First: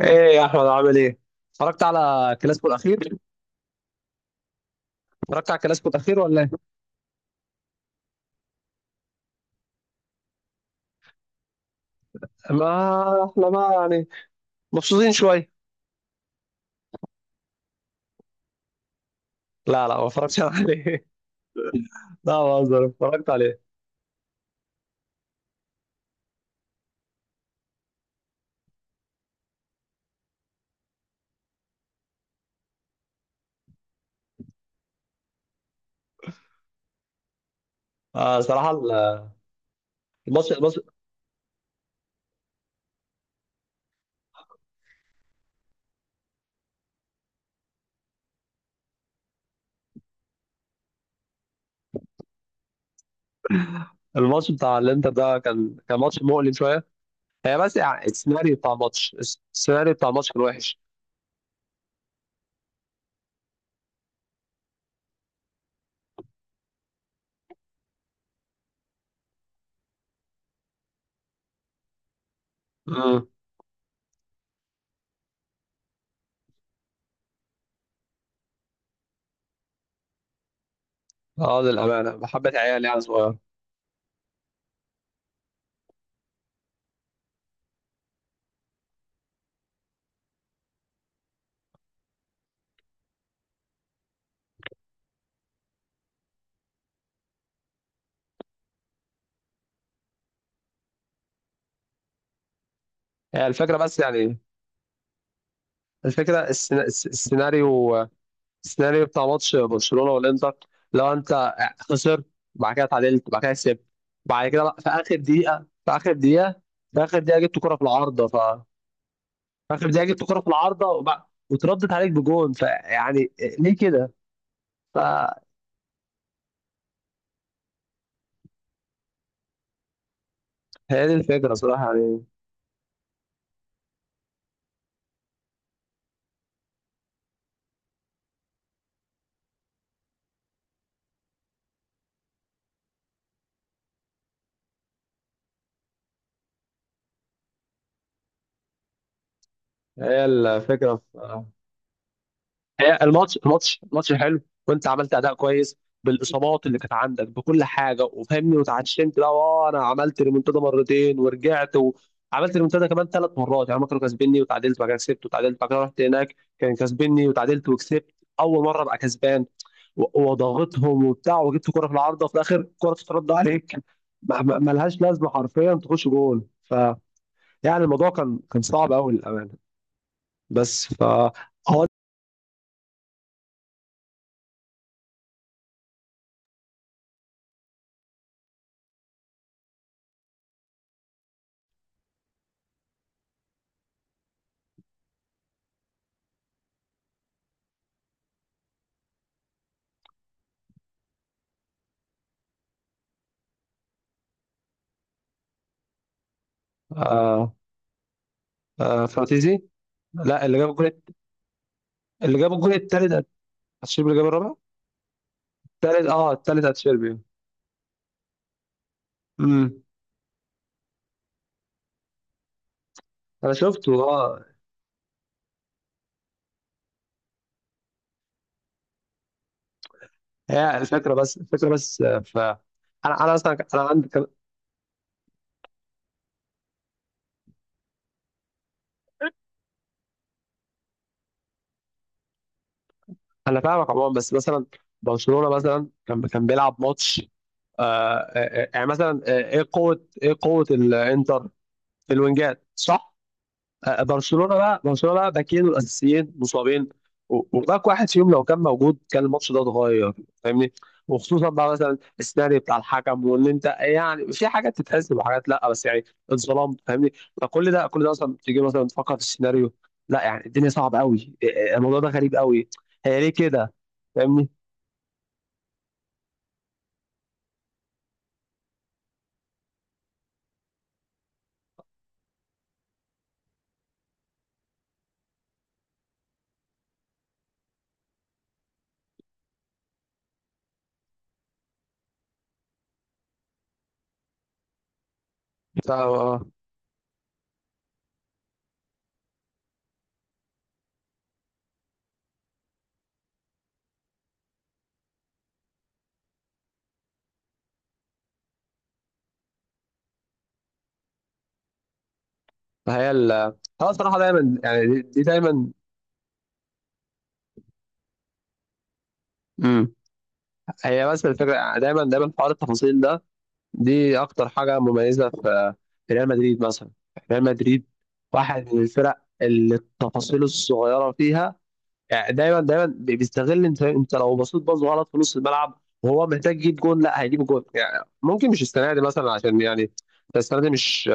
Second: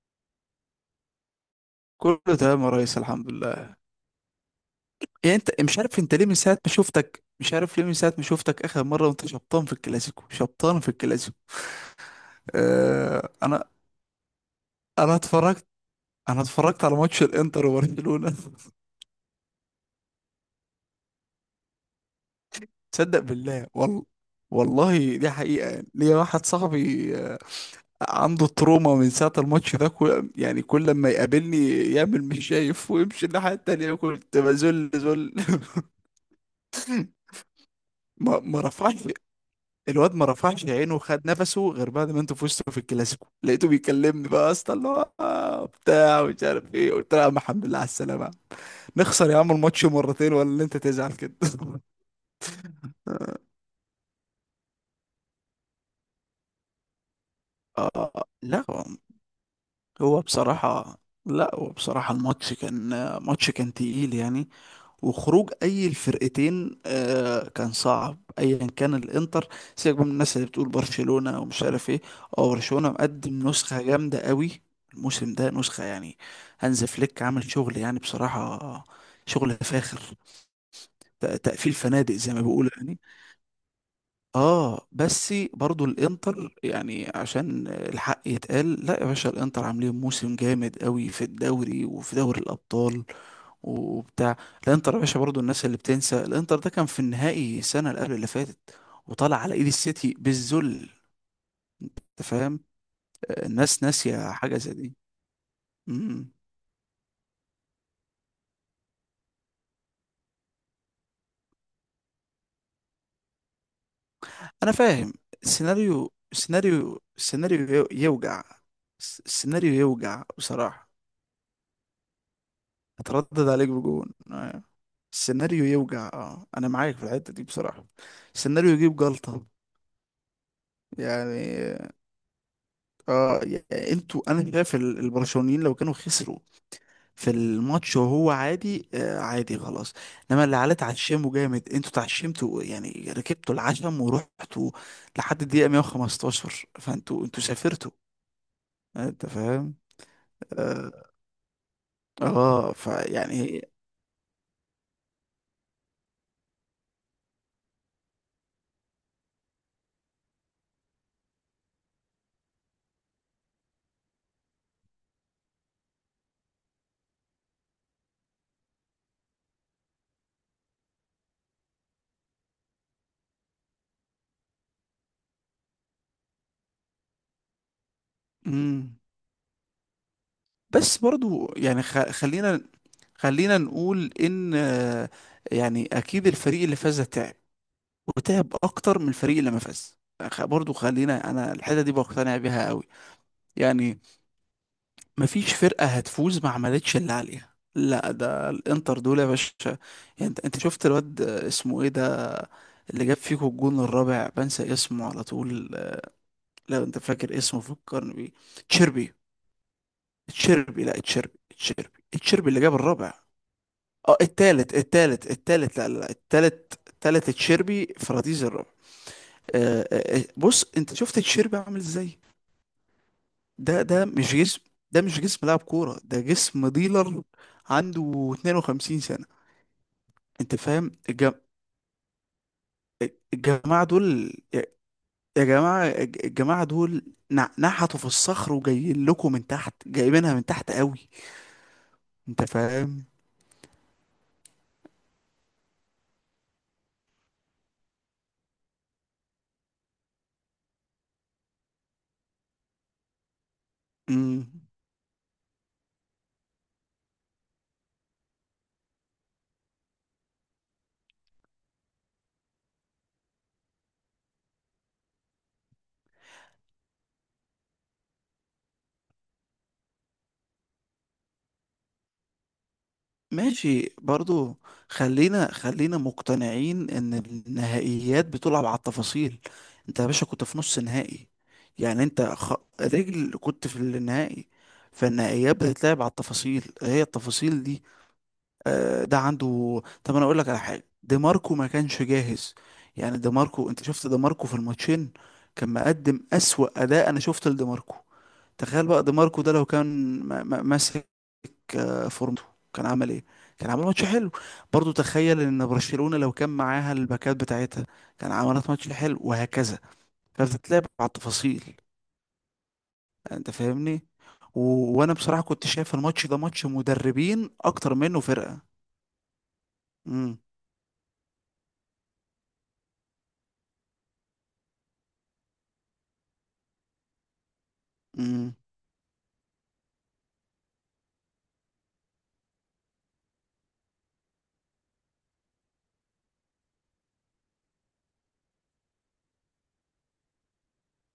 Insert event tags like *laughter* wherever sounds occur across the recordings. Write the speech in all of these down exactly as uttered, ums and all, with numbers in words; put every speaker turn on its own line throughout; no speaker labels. ايه يا احمد، عامل ايه؟ اتفرجت على
كله تمام
الكلاسيكو
يا ريس،
الاخير؟
الحمد لله. يعني
اتفرجت
انت
على
مش
الكلاسيكو
عارف، انت
الاخير
ليه؟ من
ولا ايه؟
ساعة ما شفتك مش عارف ليه. من ساعة ما شفتك اخر مرة وانت شبطان في الكلاسيكو، شبطان في الكلاسيكو.
ما
اه
احنا
انا
بقى يعني مبسوطين
انا
شويه.
اتفرجت. انا اتفرجت على ماتش الانتر وبرشلونة. *laughs*
لا لا، ما اتفرجتش عليه. *laughs* لا، بهزر
تصدق
اتفرجت عليه.
بالله؟ والله، والله دي حقيقة. يعني ليا واحد صاحبي آه، عنده تروما من ساعة الماتش ده. كل يعني كل لما يقابلني يعمل مش شايف ويمشي الناحية التانية. كنت بذل ذل. *laughs*
آه،
ما ما
صراحه ال-
رفعش، الواد ما
الماتش
رفعش
الماتش
عينه وخد نفسه غير بعد ما انتوا فزتوا في الكلاسيكو. لقيته بيكلمني بقى: يا اسطى، اللي هو آه، بتاع ومش عارف ايه. قلت له: يا عم الحمد لله على السلامه، نخسر يا عم الماتش مرتين ولا اللي انت تزعل كده؟ *laughs*
الماتش بتاع الانتر ده كان كان ماتش مؤلم شويه. هي بس يعني
آه،
السيناريو
لا
بتاع
هو،
الماتش، الس- السيناريو بتاع
هو
الماتش كان وحش.
بصراحه لا هو بصراحه الماتش كان، ماتش كان تقيل يعني. وخروج اي الفرقتين آه كان صعب، ايا كان الانتر. سيبك بقى من الناس اللي بتقول برشلونة ومش عارف ايه، او برشلونة
امم
مقدم نسخة جامدة قوي الموسم ده، نسخة يعني. هانز فليك عامل شغل يعني بصراحة، شغل فاخر. ت-
اه،
تقفيل
للامانه
فنادق زي ما
بحبه
بيقولوا
عيال
يعني.
يعني صغير.
اه بس برضو الانتر، يعني عشان الحق يتقال، لا يا باشا الانتر عاملين موسم جامد قوي في الدوري وفي دوري الابطال وبتاع. الانتر يا باشا، برضو الناس اللي بتنسى، الانتر ده كان في النهائي السنه اللي قبل اللي فاتت وطلع على ايد السيتي بالذل. انت فاهم؟ آه،
هي الفكره
الناس
بس
ناسيه
يعني
حاجه زي دي. امم،
الفكره، السينا- الس- السيناريو السيناريو بتاع ماتش برشلونه والانتر. لو انت خسرت، بعد كده اتعادلت، بعد كده كسبت، بعد كده
انا
بقى في
فاهم.
اخر دقيقه، في
السيناريو
اخر دقيقه
السيناريو
في اخر دقيقه جبت
السيناريو
كره في
يو-
العارضه. ف
يوجع. الس-
في
السيناريو
اخر دقيقه جبت
يوجع
كره في العارضه،
بصراحه.
وبقى وتردت عليك بجون فيعني
اتردد عليك
ليه
بجون؟
كده؟
آه.
فهي
السيناريو يوجع، اه انا معاك في الحته دي بصراحه. السيناريو يجيب جلطه
دي الفكره صراحه
يعني.
يعني.
اه يعني انتوا، انا شايف ال- البرشلونيين لو كانوا خسروا في الماتش وهو عادي، آه عادي خلاص. انما اللي عليه تعشمه جامد، انتوا تعشمتوا يعني، ركبتوا العشم ورحتوا لحد الدقيقة مية وخمستاشر، فانتوا انتوا سافرتوا. آه، انت فاهم؟
هي الفكره،
اه، آه
هي الماتش
فيعني.
الماتش الماتش حلو، وانت عملت اداء كويس بالاصابات اللي كانت عندك بكل حاجه وفهمني وتعشمت. لا، اه انا عملت ريمونتادا مرتين ورجعت وعملت ريمونتادا كمان ثلاث مرات يعني. هما كانوا كاسبيني وتعادلت بعد كده كسبت، وتعادلت بعد كده رحت هناك كان كاسبيني وتعادلت وكسبت. اول مره ابقى كسبان و- وضغطهم وبتاع وجبت كوره في العارضه، وفي الاخر الكوره تترد عليك. ما- ما- ملهاش لازمه، حرفيا تخش جول. ف يعني الموضوع كان كان صعب
مم.
قوي للامانه. بس
بس
ف اه
برضو يعني، خ- خلينا، خلينا نقول ان آه، يعني اكيد الفريق اللي فاز ده تعب، وتعب اكتر من الفريق اللي ما فاز. خ- برضو خلينا، انا الحته دي بقتنع بيها قوي يعني. مفيش فرقة هتفوز ما عملتش اللي عليها، لا ده الانتر دول يا باشا. يعني انت انت شفت الواد اسمه ايه ده، اللي جاب فيكو الجون الرابع؟ بنسى اسمه على طول. لو انت فاكر
آه،
اسمه فكرني بيه.
آه،
تشيربي.
فراتيزي لا، اللي جاب
تشيربي؟
الجول،
لا تشيربي، تشيربي
اللي
تشيربي
جاب
اللي
الجول
جاب الرابع.
التالت اتشيربي،
اه
اللي جاب الرابع.
التالت، التالت التالت لا لا
التالت
لا،
اه التالت
التالت،
اتشيربي.
التالت تشيربي، فراديز الرابع.
امم
آه، آه، آه، بص انت شفت تشيربي عامل ازاي؟
انا
ده
شفته
ده مش
اه.
جسم، ده مش جسم لاعب كورة، ده جسم ديلر. عنده اثنين وخمسين سنة. انت
هي
فاهم
الفكره
الج-
بس الفكره بس، آه، ف انا، انا اصلا ك- انا
الجماعة
عندي كان...
دول يا، يا جماعة الج- الجماعة دول؟ نع- نحتوا في الصخر وجايين لكم من تحت، جايبينها من تحت قوي. انت فاهم؟
انا فاهمك عموما، بس مثلا برشلونه مثلا كان كان بيلعب ماتش. آه آه، آه، يعني مثلا، آه، ايه قوه، ايه قوه الانتر في الوينجات، صح؟ آه، آه، برشلونه
امم،
بقى برشلونه بقى باكين الاساسيين مصابين. و- وباك واحد فيهم لو كان موجود كان الماتش ده اتغير، فاهمني. وخصوصا بقى مثلا السيناريو بتاع الحكم، وان انت يعني في حاجات تتحسب وحاجات لا، بس يعني اتظلمت، فاهمني. فكل ده، كل ده اصلا تيجي مثلا تفكر في السيناريو، لا يعني الدنيا صعبه قوي، الموضوع ده غريب قوي. هي ليه كده،
ماشي
فاهمني.
برضو. خلينا خلينا مقتنعين ان النهائيات بتلعب على التفاصيل. انت يا باشا كنت في نص نهائي، يعني انت خ... رجل كنت في النهائي. فالنهائيات بتتلعب على التفاصيل، هي التفاصيل دي. آه ده عنده، طب انا اقول لك على حاجه، دي ماركو ما كانش جاهز. يعني دي ماركو، انت شفت دي ماركو في الماتشين، كان
ف-
مقدم
آه،
اسوأ اداء انا شفت لدي ماركو. تخيل بقى دي ماركو ده لو كان م- م- ماسك آه، فورمته، كان عمل ايه؟ كان عمل ماتش حلو. برضو تخيل ان برشلونة لو كان معاها الباكات بتاعتها، كان عملت ماتش حلو، وهكذا. فبتتلعب على التفاصيل.
فهي ال،
انت
هو
فاهمني؟
الصراحه دايما
و...
يعني، دي
وانا
دي
بصراحة كنت
دايما.
شايف الماتش ده ماتش مدربين اكتر منه فرقة.
مم.
امم.
هي بس الفكره يعني، دايما دايما حوار التفاصيل ده، دي اكتر حاجه مميزه في، في ريال مدريد مثلا. ريال مدريد
امم.
واحد من الفرق اللي التفاصيل الصغيره فيها، يعني دايما دايما بي- بيستغل. انت انت لو بصيت باظ غلط في نص الملعب وهو محتاج يجيب جون، لا هيجيب جون يعني. ممكن مش السنه دي مثلا عشان يعني، السنه دي مش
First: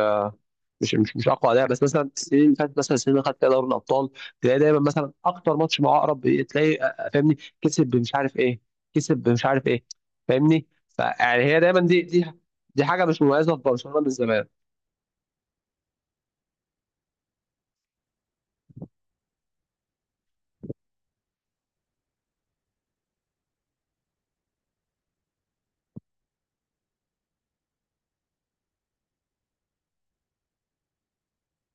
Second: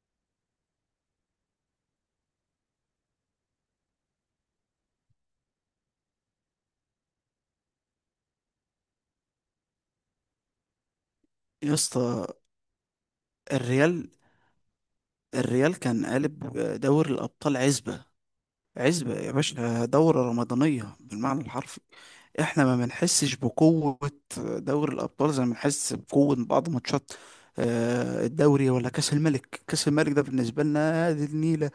مش مش مش اقوى اداء، بس مثلا السنين اللي فاتت، مثلا السنين اللي خدت فيها دوري الابطال، تلاقي دايما مثلا اكتر ماتش مع اقرب إيه، تلاقي آه، آه، فاهمني كسب بمش عارف ايه، كسب بمش عارف ايه، فاهمني فيعني، هي
يا
دايما، دي دي
اسطى،
دي حاجه مش مميزه في برشلونه من
الريال،
زمان.
الريال كان قالب دوري الابطال عزبة. عزبة يا باشا، دورة رمضانية بالمعنى الحرفي. احنا ما بنحسش بقوة دوري الأبطال زي ما بنحس بقوة بعض ماتشات آه، الدوري ولا كأس الملك. كأس الملك ده بالنسبة لنا دي النيلة.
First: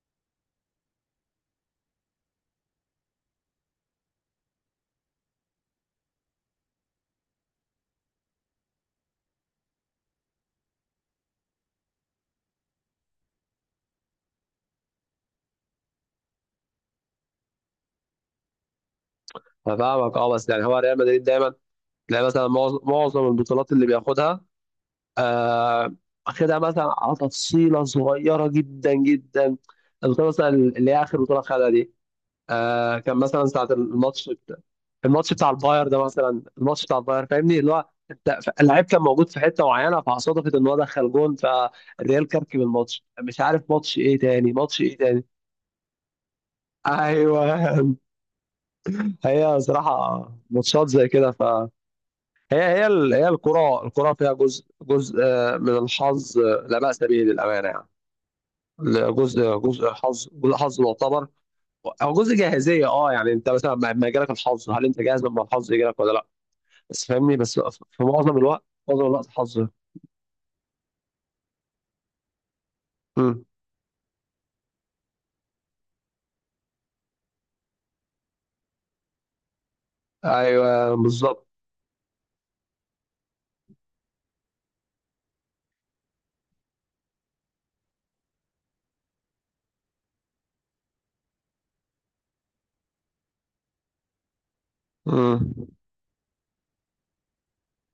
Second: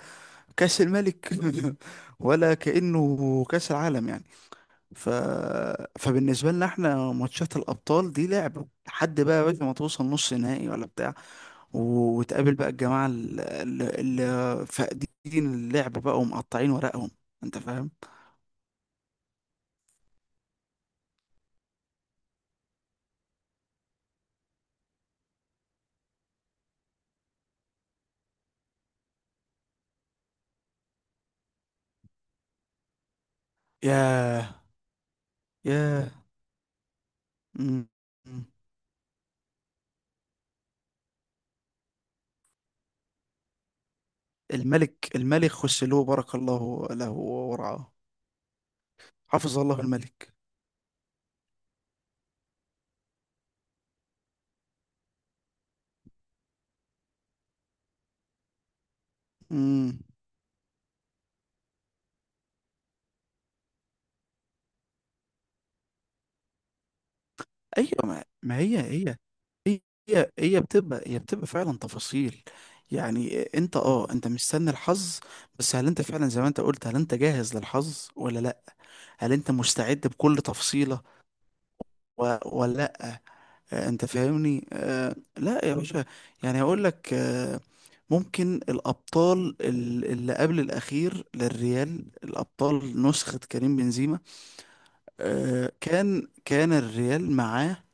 كأس الملك *laughs* ولا كأنه كأس العالم يعني. ف... فبالنسبة لنا احنا ماتشات الأبطال دي لعبة، لحد بقى يا باشا ما توصل نص نهائي ولا بتاع و- وتقابل بقى الجماعة اللي, اللي فاقدين اللعب بقى ومقطعين ورقهم. انت فاهم؟
انا فاهمك اه، بس يعني هو ريال مدريد دايما تلاقي مثلا معظ- معظم البطولات اللي بياخدها، آه، واخدها مثلا على تفصيله صغيره جدا جدا. البطوله مثلا اللي هي اخر بطوله خدها دي، آه كان مثلا ساعة الماتش بتاع،
ياه.
الماتش بتاع الباير ده
ياه.
مثلا، الماتش بتاع الباير فاهمني، اللي هو
مم.
انت ف- اللعيب كان موجود في حتة معينة، فصادفت ان هو دخل جون فالريال كركب الماتش، مش عارف ماتش ايه تاني، ماتش ايه
الملك،
تاني.
الملك خسلوه بارك الله له
ايوه.
ورعاه.
*laughs*
حفظ
هي
الله
صراحة
الملك.
ماتشات زي كده ف، هي هي ال- هي الكرة، الكرة فيها جزء، جزء آه، من الحظ، آه، لا بأس به للأمانة يعني. جزء جزء
امم.
حظ، جزء حظ معتبر، او جزء جاهزيه. اه يعني انت مثلا لما يجيلك الحظ، هل انت جاهز لما الحظ يجيلك ولا لا؟ بس فاهمني بس، في
ايوه، ما,
معظم
ما
الوقت،
هي
معظم
هي،
الوقت حظ.
هي هي بتبقى، هي بتبقى فعلا تفاصيل. يعني
مم.
انت، اه انت مستني الحظ، بس هل انت فعلا زي ما انت قلت، هل انت جاهز للحظ ولا لا؟ هل انت مستعد بكل
ايوه
تفصيلة
بالظبط.
و- ولا؟ آه، انت فاهمني؟ آه، لا يا باشا، يعني هقول لك آه، ممكن الابطال ال- اللي قبل الاخير للريال، الابطال نسخة كريم بنزيما.
مم.
آه، كان كان الريال معاه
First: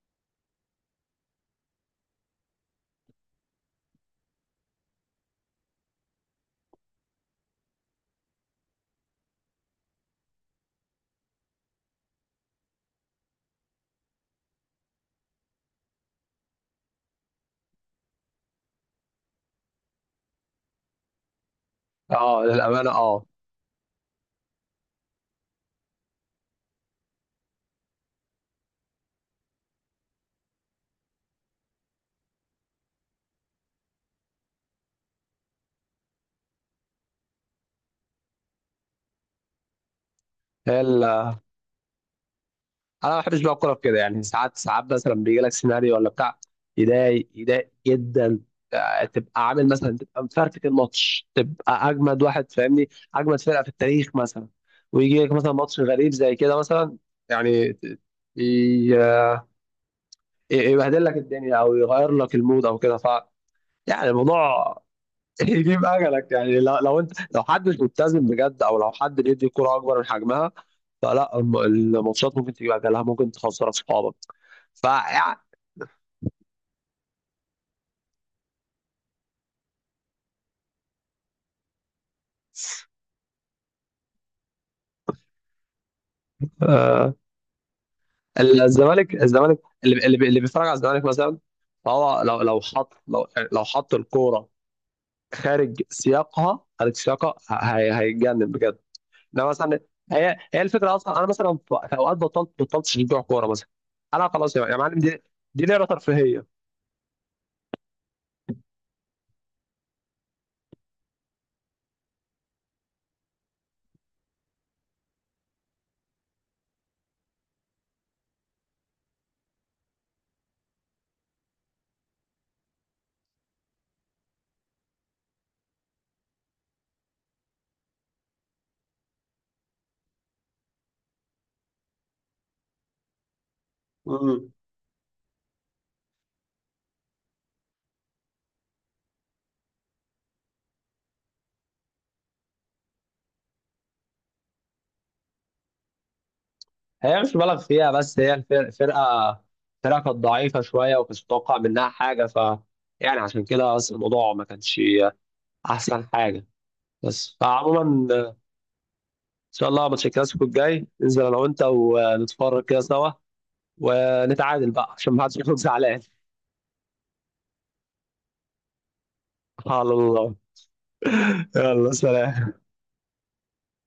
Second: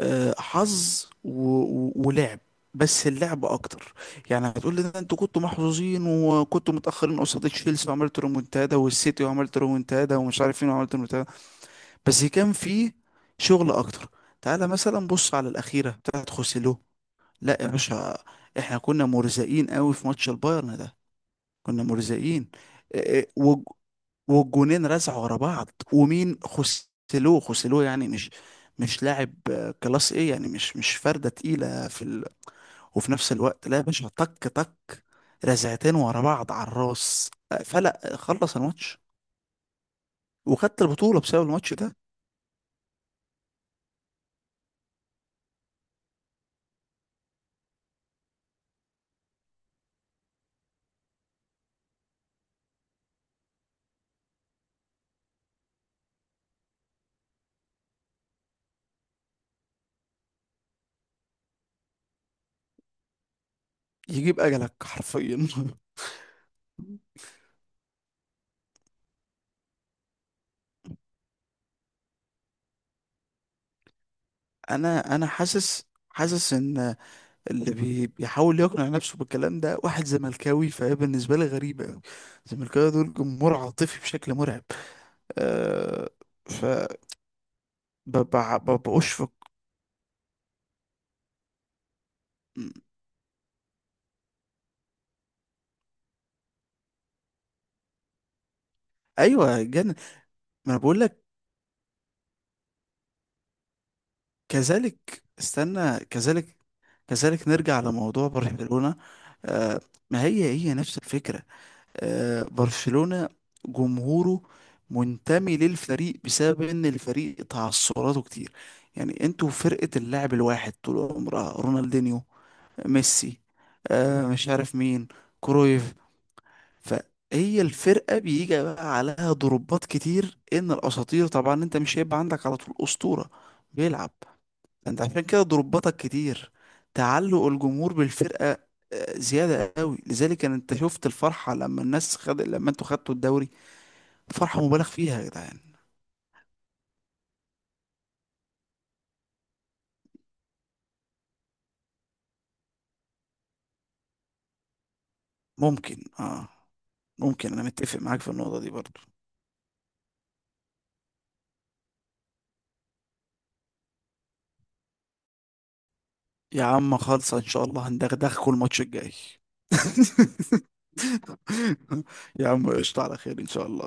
آه، حظ و- و- ولعب، بس اللعب اكتر. يعني هتقول لي: ده انتوا كنتوا محظوظين، وكنتوا متاخرين قصاد تشيلسي وعملت رومونتادا، والسيتي وعملت رومونتادا، ومش عارف مين وعملت رومونتادا. بس كان فيه شغل اكتر. تعالى مثلا بص على الاخيره بتاعت خوسيلو، لا يا باشا، احنا كنا مرزقين قوي في ماتش البايرن ده، كنا
اه
مرزقين.
للامانه
إيه،
اه.
إيه، والج- والجونين رزعوا ورا بعض، ومين خسلوه؟ خسلوه يعني مش، مش لاعب آه، كلاس ايه يعني، مش مش فردة تقيلة في ال... وفي نفس الوقت لا يا باشا، طك طك، رزعتين ورا بعض على الراس، آه، فلا خلص الماتش
هي
وخدت
ال،
البطولة بسبب الماتش ده.
انا ما بحبش بقى الكوره في كده يعني. ساعات ساعات مثلا بيجي لك سيناريو ولا بتاع، يضايق، يضايق جدا. آه، تبقى عامل مثلا، تبقى مفرتك الماتش، تبقى اجمد واحد فاهمني، اجمد فرقه في التاريخ مثلا، ويجي لك مثلا ماتش غريب زي كده مثلا، يعني ت- ي- يبهدل لك الدنيا او يغير لك المود او كده ف، يعني
يجيب اجلك
الموضوع. *laughs*
حرفيا.
يجيب اجلك يعني. لو, لو انت، لو حد مش ملتزم بجد، او لو حد بيدي كرة اكبر من حجمها، فلا الم- الماتشات ممكن تجيب اجلها، ممكن تخسر اصحابك.
*laughs*
ف
انا انا
يعني،
حاسس، حاسس ان اللي بي- بيحاول يقنع نفسه بالكلام ده واحد زملكاوي، فهي بالنسبة لي غريبة أوي. الزملكاويه دول جمهور عاطفي بشكل مرعب. أه، ف
آه،
ب- ب- ب-
الزمالك
بأشفق.
الزمالك اللي اللي بي- اللي بيتفرج على الزمالك مثلا، فهو لو، لو حط، لو لو حط الكوره خارج سياقها، خارج سياقها ه- هي- هيتجنن بجد. ده
أيوة
مثلا،
جن ما،
هي هي
أنا
الفكره
بقول
اصلا.
لك
انا مثلا في، في اوقات بطلت بطلت اشجع كوره مثلا. انا خلاص يا يا معلم، دي
كذلك،
دي لعبه
استنى
ترفيهيه.
كذلك، كذلك نرجع لموضوع برشلونة. أه، ما هي هي نفس الفكرة. آه، برشلونة جمهوره منتمي للفريق بسبب ان الفريق تعثراته كتير. يعني انتوا فرقة اللاعب الواحد طول عمرها: رونالدينيو، ميسي، آه مش عارف مين، كرويف. فهي الفرقة بيجي بقى عليها ضربات كتير، ان الاساطير طبعا انت مش هيبقى عندك على طول اسطورة بيلعب.
مم.
انت عشان كده ضرباتك كتير، تعلق الجمهور بالفرقة آه، زيادة قوي. لذلك ان انت شفت الفرحة لما الناس خد، لما انتوا خدتوا الدوري، فرحة مبالغ فيها يا جدعان.
هي مش مبالغ فيها، بس هي الفرقة، فرقة، فرقة كانت ضعيفة شوية ومش متوقع منها حاجة ف يعني، عشان كده بس الموضوع ما كانش
ممكن
أحسن حاجة.
اه،
بس
ممكن انا
فعموما،
متفق معاك في
إن
النقطة دي برضو.
شاء الله ماتش الكلاسيكو الجاي ننزل أنا وأنت ونتفرج كده سوا، ونتعادل بقى عشان ما حدش يكون زعلان.
يا عم خالصة ان شاء الله هندغدغكوا الماتش الجاي.
*laughs*
*laughs*
على الله. يلا،
يا
سلام
عم قشطة، على خير ان شاء الله.